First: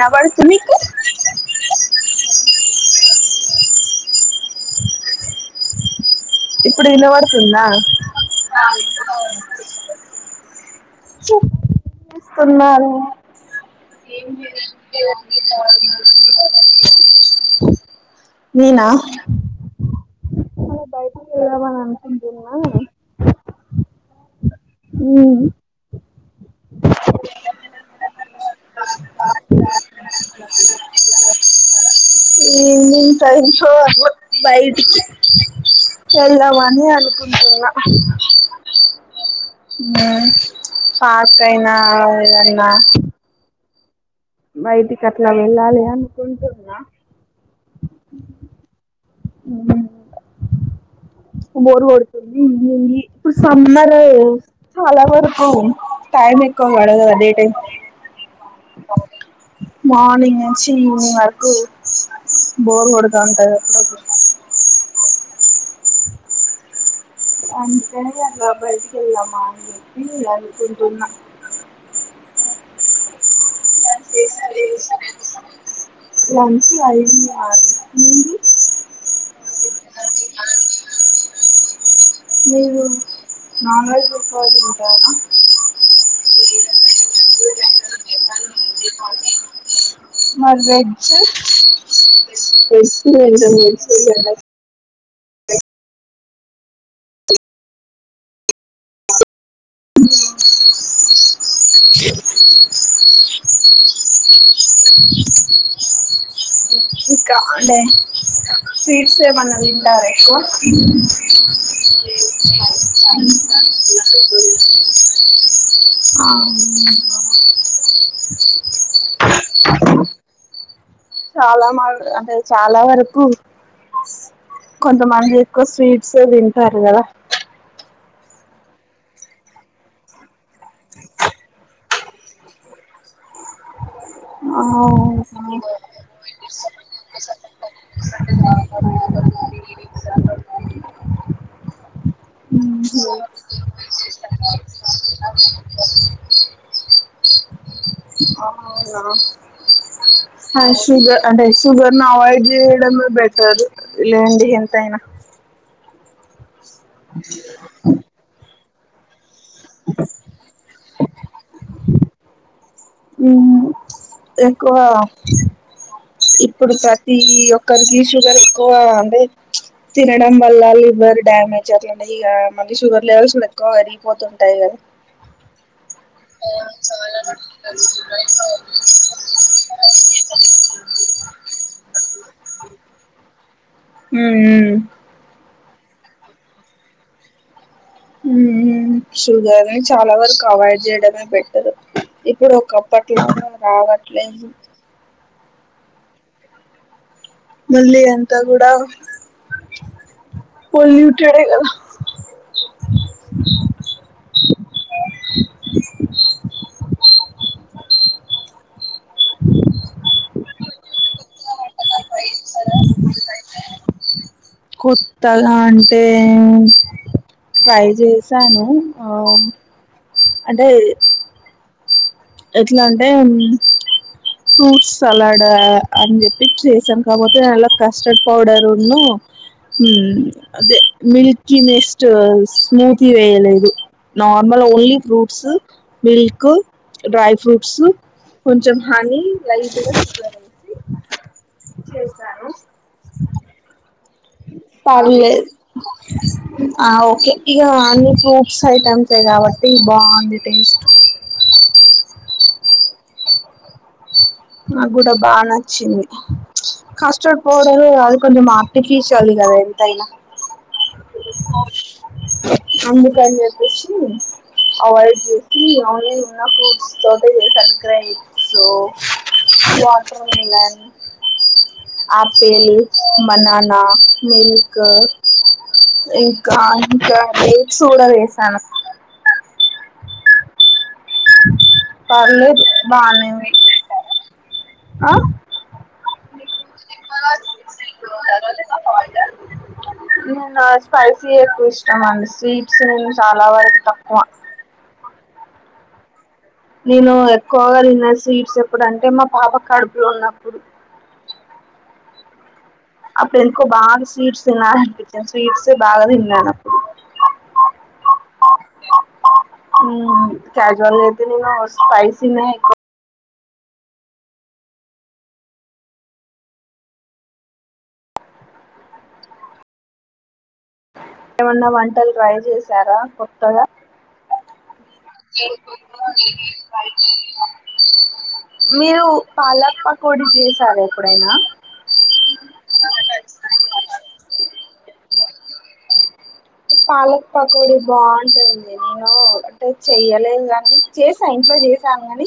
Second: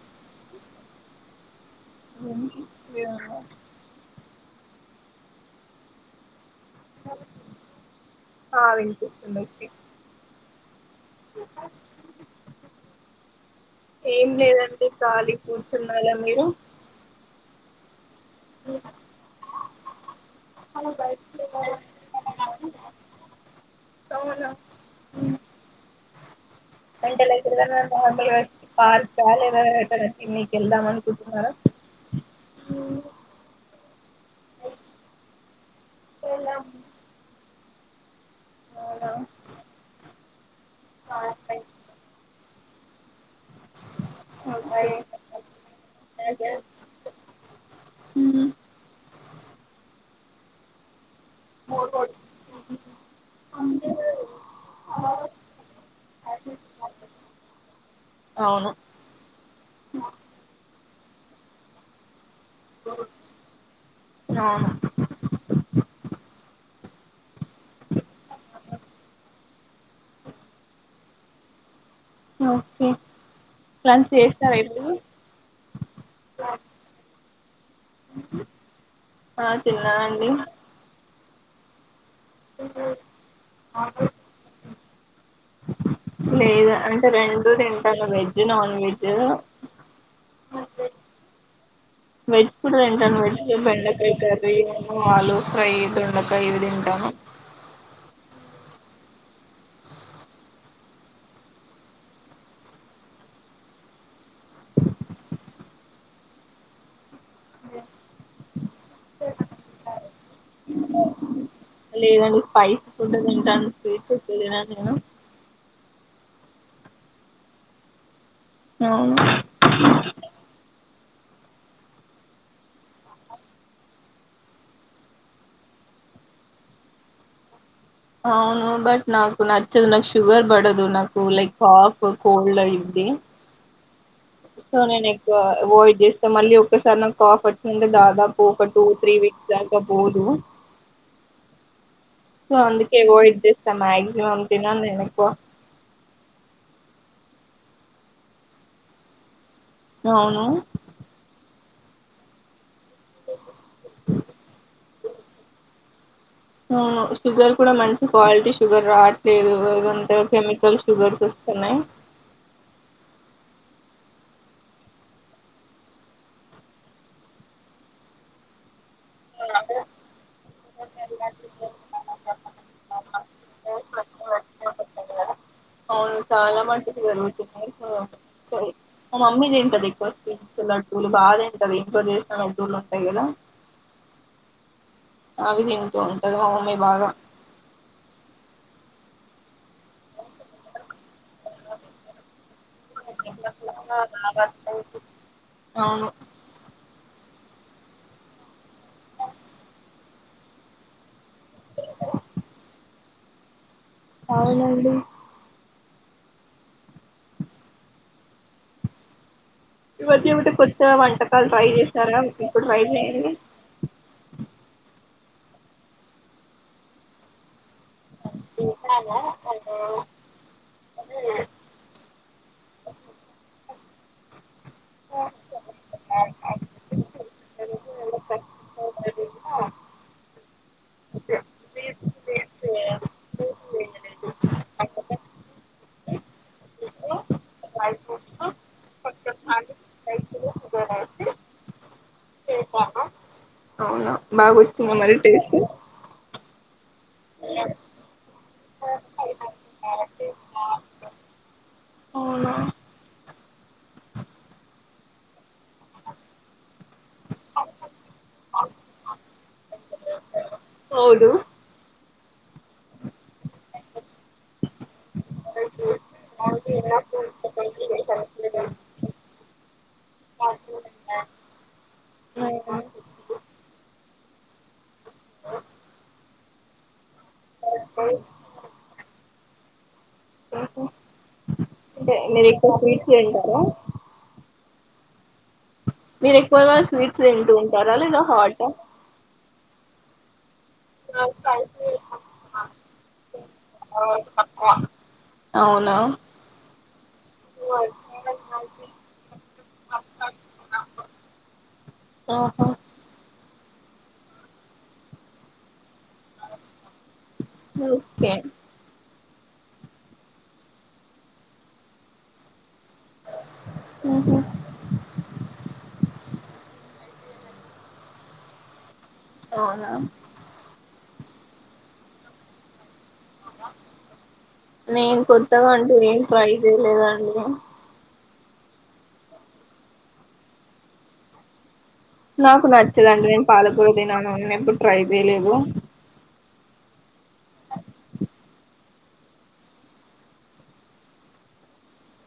నా గురించి మీకు [inaudible] [inaudible] ఇప్పుడూ ఇనవడుతుందా? చెప్ తున్నరు నేనా అలా బయటికి వెలదమని అనుకుంటున్నా ఊ అంటే లే [unintelligible] పార్కా లేద వేరే వేరే తినికి వెళ్దాం అనుకుంటున్నారా మ్ ఈవినింగ్ టైంలో అట్లా బయటికి ఎల్దమని అనుకుంటున్న అవునా ఉమ్. పార్క్ అయినా ఎద్ నా బయటికి అట్లా వెళ్ళాలి ఓకే అనుకుంటున్నా మ్ బోరు కోడుతుంది. ఇప్పుడు సమ్మరే చాలా వరకు అయితే ఎక్కువబడదిగా డే టైమ్ లో మార్నింగ్ ఈవెనింగ్ వరకు బోర్ కొడుతా అంటది. అ అంటనే అట్లా బయటికి వెళ్దామా అని చెప్పి అనుకుంటున్నా ఓకే లంచ్ చేసినర ఇప్పుడు ఆ ఆ తిన్నానండి నీవు నాన్ వెజ్ [unintelligible] లేదు అంటే రెండు తింటాను వెజ్ నాన్ వెజ్ మర్ వెజ్ వెజ్ కూడా తింటాను వెజ్ బెండకాయి కర్రీ ఆలు ఫ్రై దొండకాయ ఇవి తింటాను ఇకా అంటే స్వీట్స్ ఏమన్నా తింటారా ఎక్కువ లేదండి స్పైసీ ఫుడ్ తింటాను స్వీట్ ఫుడ్ తినను నేను ఆహ్ ఉ అవును చాలా మ అంటే చాలా వరకు కొంతమంది ఎక్కువ స్వీట్స్ తింటారు కదా అవును బట్ నాకు నచ్చదు నాకు షుగర్ పడదు నాకు లైక్ కాఫ్ కోల్డ్ అయిద్ది ఆ సో నేను ఎక్కువ అవాయిడ్ చేస్తా మళ్ళీ ఒసారి నాకు కాఫ్ వచ్చందాంటే దాదాపు ఒక టూ త్రీ వీక్స్ దాకా పోదు సో అందుకే అవాయిడ్ చేస్తా మాక్సిమమ్ తినను నేను ఎక్కువ ఆ వున అవును హ షుగ అంటే షుగర్ను అవాయిడ్ చేయడమే బెటర్ లేండి ఎంత అయినా అవును షుగర్ కూడా మంచి క్వాలిటీ షుగర్ రాట్లేదు ఏదంత కెమికల్ షుగర్స్ సోస్తున్నాయి ఉ ఎక్కువ ఇప్పుడు ప్రతి ఒక్కరికి షుగరెక్కువ టె తినడం వల్ల లివర్ డ్యామేజ్ అట్లనే ఇగ మళ్ళీ షుగర్ లెవెల్స్ ఎక్కువ పెరిగిపోతుంటాయి కదా ఆ చాలా వరకి ఆహ్ మా మమ్మీ తింటదీ ఎక్కువ స్వీట్స్ లడ్డూలు బాగా తింటది ఏప్పుడు చేసిన లడ్డులుంటాయి కదా ఉమ్ ఉ ఉ అవిదింటు ఉంటది మా మమ్మీ బాగా ఉ షుగర్ ని చాలా వరకు అవాయిడ్ చేయడమే బెటర్ ఇప్పుడు ఒకప్ అప్పట్లలాగా రావట్లేదు అవును మళ్ళి అంతా గూడా పొల్యూటెడే కదా తింటారా [unintelligible] [inaudible] అవునండి [unintelligible] [inaudible] [unintelligible] ఇవన్ని ఉంటే కొత్తగా వంటమ్ కాల్ ట్రై చెస్ సరం ఇప్పుడు వైట్ అయింది తద అంటే ప్రైజ్ చేసాను ఆ అంటే ఎట్లంటే ఫ్రూట్స్ సలాడ్ అని చెప్పిచ్చెస్ చెంకపోతే అన్ల కస్టర్డ్ పౌడర్ ఉన్ను అదే మిల్కి మెస్ట్ స్మూతి వేయలేదు normal only fruits milk dry fruits కొంచెం హనీ లైట్ చేసాను బాగోచ్చిందా మరి టేస్ట్ ఆ ఓకే ఇగ అన్ని ఫ్రూట్స్ ఐటమ్సె కాబట్టి బాగుంది టేస్ట్ నాకు కూడా బాగా నచ్చింది కస్టర్డ్ పౌడరు అది కొంచం [unintelligible] ఎంతైనా అవును [unintelligible] [inaudible] అందుకన్ చెప్పేసి అవాయిడ్ చేసి ఓన్లీ ఉన్న ఫ్రూట్స్ తోటె చేసా grapes watermelon apple banana milk ఇంకా ఇంక డెట్స్ కూడా వేసాను అంటే మీరు పర్లేదు ఎక్కువ స్వీట్స్ బానే తింటారా వేసాను ఆ మీరు ఎక్కువగా స్వీట్స్ తింటు ఉంటారా లేదా హాటా [inaudible] స్పైసీ ఎక్కువ ఇష్టం అండి స్వీట్స్ చాలా వరకు తక్కువ అవునా నేను ఎక్కువగా తిన్న స్వీట్స్ ఎప్పుడు అంటే మా పాప కడుపులో ఉన్నప్పుడు ఆహో డుకో బాగా స్వీట్స్ తినాలనిపించింది స్వీట్స్ బాగా తిన్నాను అప్పుడు ఓకే కజువల్ అయితే స్పైసీ ఉహు అవునా ఏమన్నా వంటలు ట్రై చేసారా కొత్తగా కొత్తగాంటూ ఏం ఫ్రై చేయలేదండి మీరు పాలక్ పకోడి చేసారు ఎప్పుడైనా నాకు నచ్చదండి నేను పాలకూర తినను నేను ఎప్పుడు ట్రై చేయలేదు పాలక్ పకోడి బాగుంటదిడి నేను అంటే చెయలేదు కాని చేసాను ఇంట్లో చేసాను కాని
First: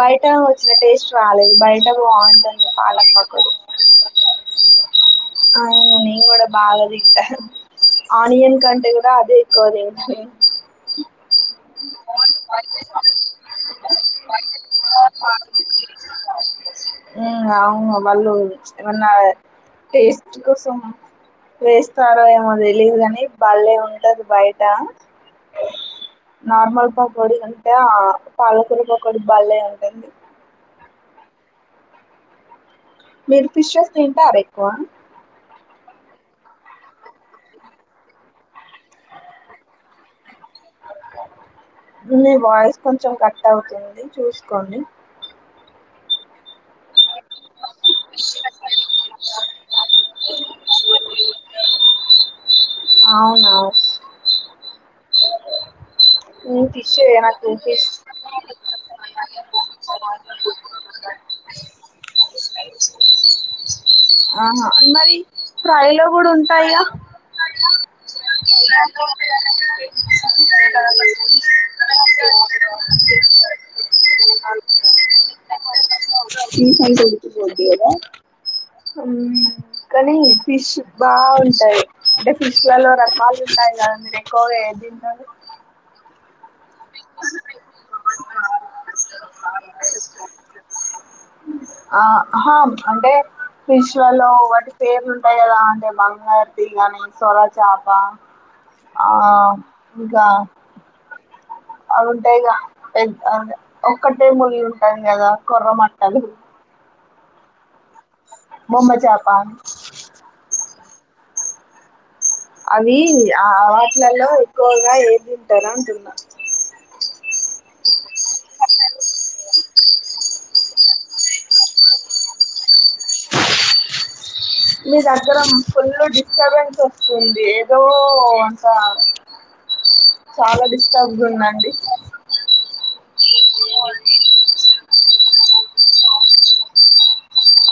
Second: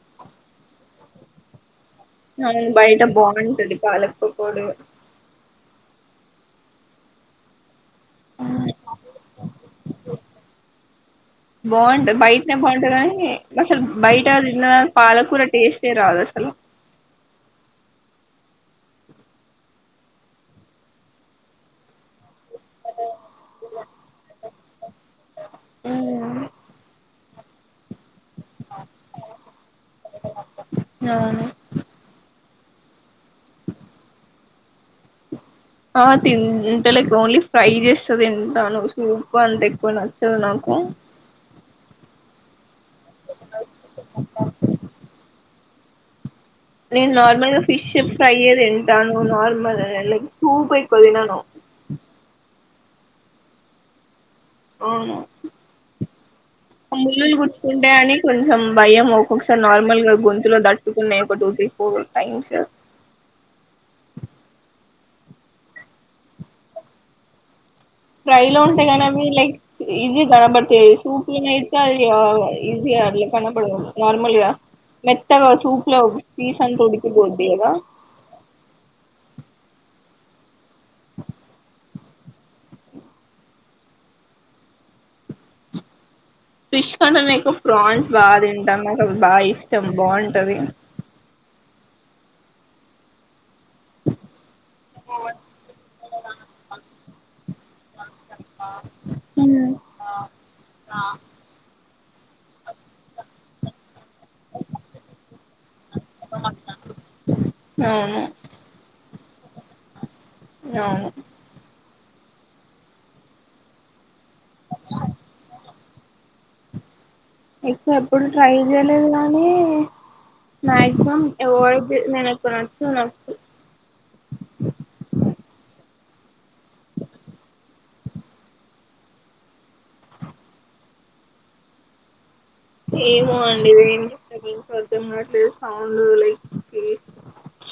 బయట వచ్చిన టేస్ట్ రాలేదు బయట బాగుంటది అవును బయట పాలక్ పకోడి బాగుంటది పాలక్ పకోడి అవును నేనుకూడా బాగాదిట్ట ఆనియన్ కంట అదే ఎక్కువ బాగుంటది బయటనే బాగుంటది కానీ అసలు బయట తిన్న పాలకూర టేస్టే రాదు అసలు అవును వాళ్ళు ఏమన్నా టేస్ట్ కోసం వేస్తారో ఏమో లేవు కాని బలే ఉండది బయట నార్మల్ పఫ్ ఓడుంట పాలకురా పకోడీ బలే ఉంటుంది అవును మీరు ఫిషర్ తింటారా రేపు ఆ తింట లైక్ ఓన్లీ ఫ్రై చేస్తుంది తింటాను సూప్ అంత ఎక్కువ నచ్చదు నాకు మీ వాయిస్ కొంచెం కట్ అవుతుంది చూసుకోండి నేను నార్ మల్ ఫిష్ ఫ్రైయే తింటాను నార్ మరే లక్ సూప్ ఎక్కువ తినను అవునా ఇస్ అవును ఉమ్, ఫిష్ ముల్లులు నాకు గుచ్చుకుంతటాయి అని ఫిష్ కొంచెం భయం ఒక్కొక్కసారి నార్మల్గా గొంతులో దట్టుకున్నాయి ఒక టూ త్రీ ఫోర్ టైమ్స్ ఆహా మరి ఫ్రై లోగూడ ఉంటాయిగా ఫ్రైలో ఉంటేగానీ లైక్ ఈజీ కనబడతాయ్ సూప్ తినేస్తా ఇగా ఈజీగా కనపడ నార్మల్గా మెత్తగా సూప్ లో పీస్ అంతా అంత ఉడికిపోద్ది ఉడికిపొద్దిగదా కదా మ్మ్ కానీ ఫిష్ బాగుంటాయి అంటే ఫిష్లలో రకాలు ఉంటాయి కదా మీరు ఎక్కువ ఎద్ తింటారు ఫిష్ కన్నా నేన్ ఎక్కువ ప్రాన్స్ బాగా తింటాను నాకు బాగా ఇష్టం బాగుంటంది ఆహా అంటే ఫిష్లాల్లో వాటి పేర్లు ఉంటాయి కదా అంటే బంగారుతీగా కాని సవరా చా పా ఆ ఇంకా అవు ఉంటాయిగా పె ఒక్కటే ముల్లు ఉంటాం కదా కుర్రమట్టల అవును బొమ్మజాపా అవును అవి ఆ అట్లా ల్లో ఎక్కువగా ఏం తింటారా అంటు ఎక్కువ ఎప్పుడు ట్రై చేయలేదు కాని మాక్సిమం ఎవాయిడ్ చే నాకు నచ్చ నచ్చ మీ దగ్గర ఫుల్ డిస్టర్బెన్స్ వస్తుంది ఏదో అంట చాలా డిస్టర్బ్ ఉందండి ఏమో అండి రెయిన్ [unintelligible]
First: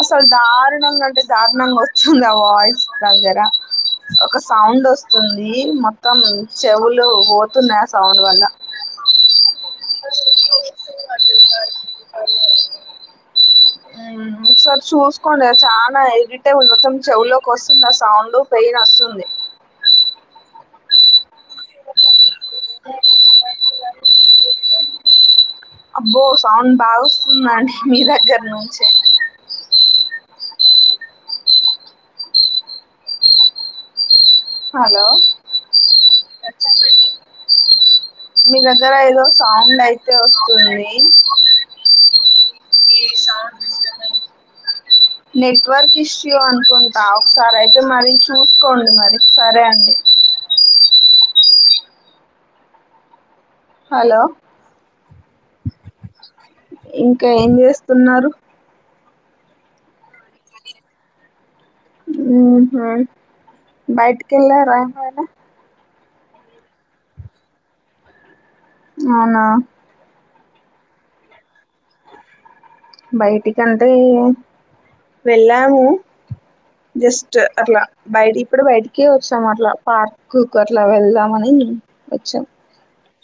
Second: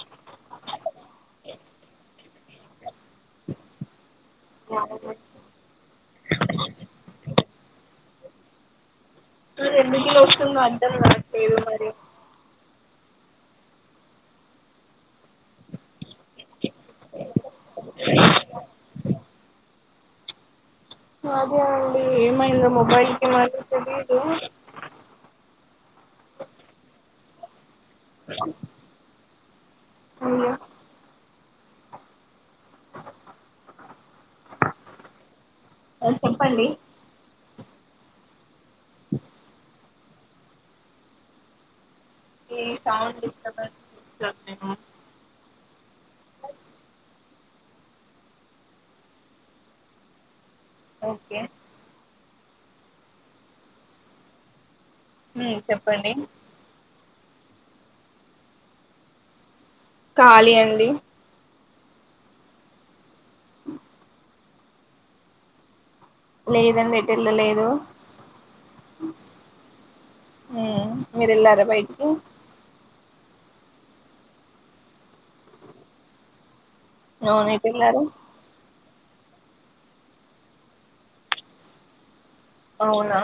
అసలు దారుణంగా అంటే దారుణంగా వస్తుంది ఆ వాయిస్ దగ్గర ఒక సౌండ్ వస్తుంది మొత్తం చెవులు పోతున్నాయి ఆ సౌండ్ వల్ల అది ఎందుకు ఇలా వస్తుందో అర్థంకావట్లేదు మరి ఉమ్ ఉసారి చూస్కోండి చానా అయి ఇటల్ మొత్తం చెవులోకి వస్తుంది సౌండ్ పెయిన్ వస్తుంది అదే అండి ఏమయిందో మొబైల్ కి మరి తెలీదు ఉన్నాని మీ దగ్గర్ నించే ఔనా హలో చెప్పండి మీ దగ్గర ఏదో సౌండ్ అయితే వస్తుంది ఈ సౌండ్ డిస్టర్బెన్స్ నెట్వర్క్ ఇష్యూ అనుకుంటా ఒకసారి అయితే మరి చూసుకోండి మరి సరే అండి ఓకే హలో ఉ చెప్పండి కె ఏం చేస్తున్నారు ఖాళీ అండి ఊ హా బైట్ కెళ్ళారా ఇవాళ లేదండి ఎటెళ్ళలేదు అవునా ఏ మీరెళ్ళారా బైటికి కంటే వెళ్ళాము జస్ట్ అవును ఎటు అట్లా వెళ్ళారు బైడి ఇప్పుడు బైటి కి వచ్చాం అట్లా పార్క్ కు అట్లా వెళ్దాం అని వచ్చాం ఔనా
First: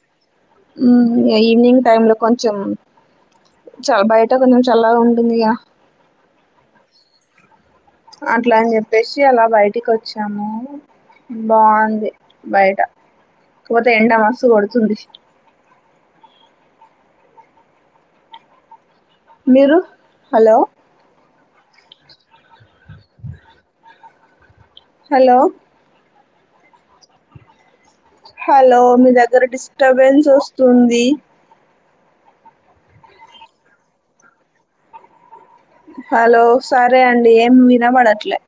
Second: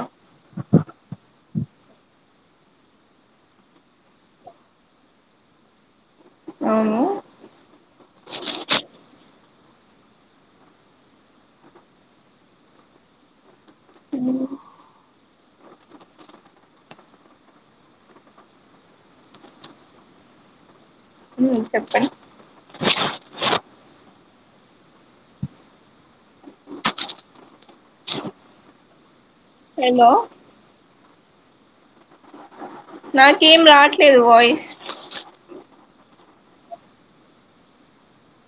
ఊ ఏ ఈవినింగ్ టైం లో కొంచెం చ బయట కొంచెం చల్లగా ఉంటుంది గా అవును అట్లా అని చెప్పేసి అలా బయటికి వచ్చాము బావుంది బయట పోతే ఎండ మస్తు కొడుతుంది మీరు హలో మ్ చెప్పండి హలో హలో మీద ఇరా హలో డిస్టర్బెన్స్ వస్తుంది నాకేం రాట్లేదు వాయిస్ హలో సరే అండి ఏం వినబడట్లే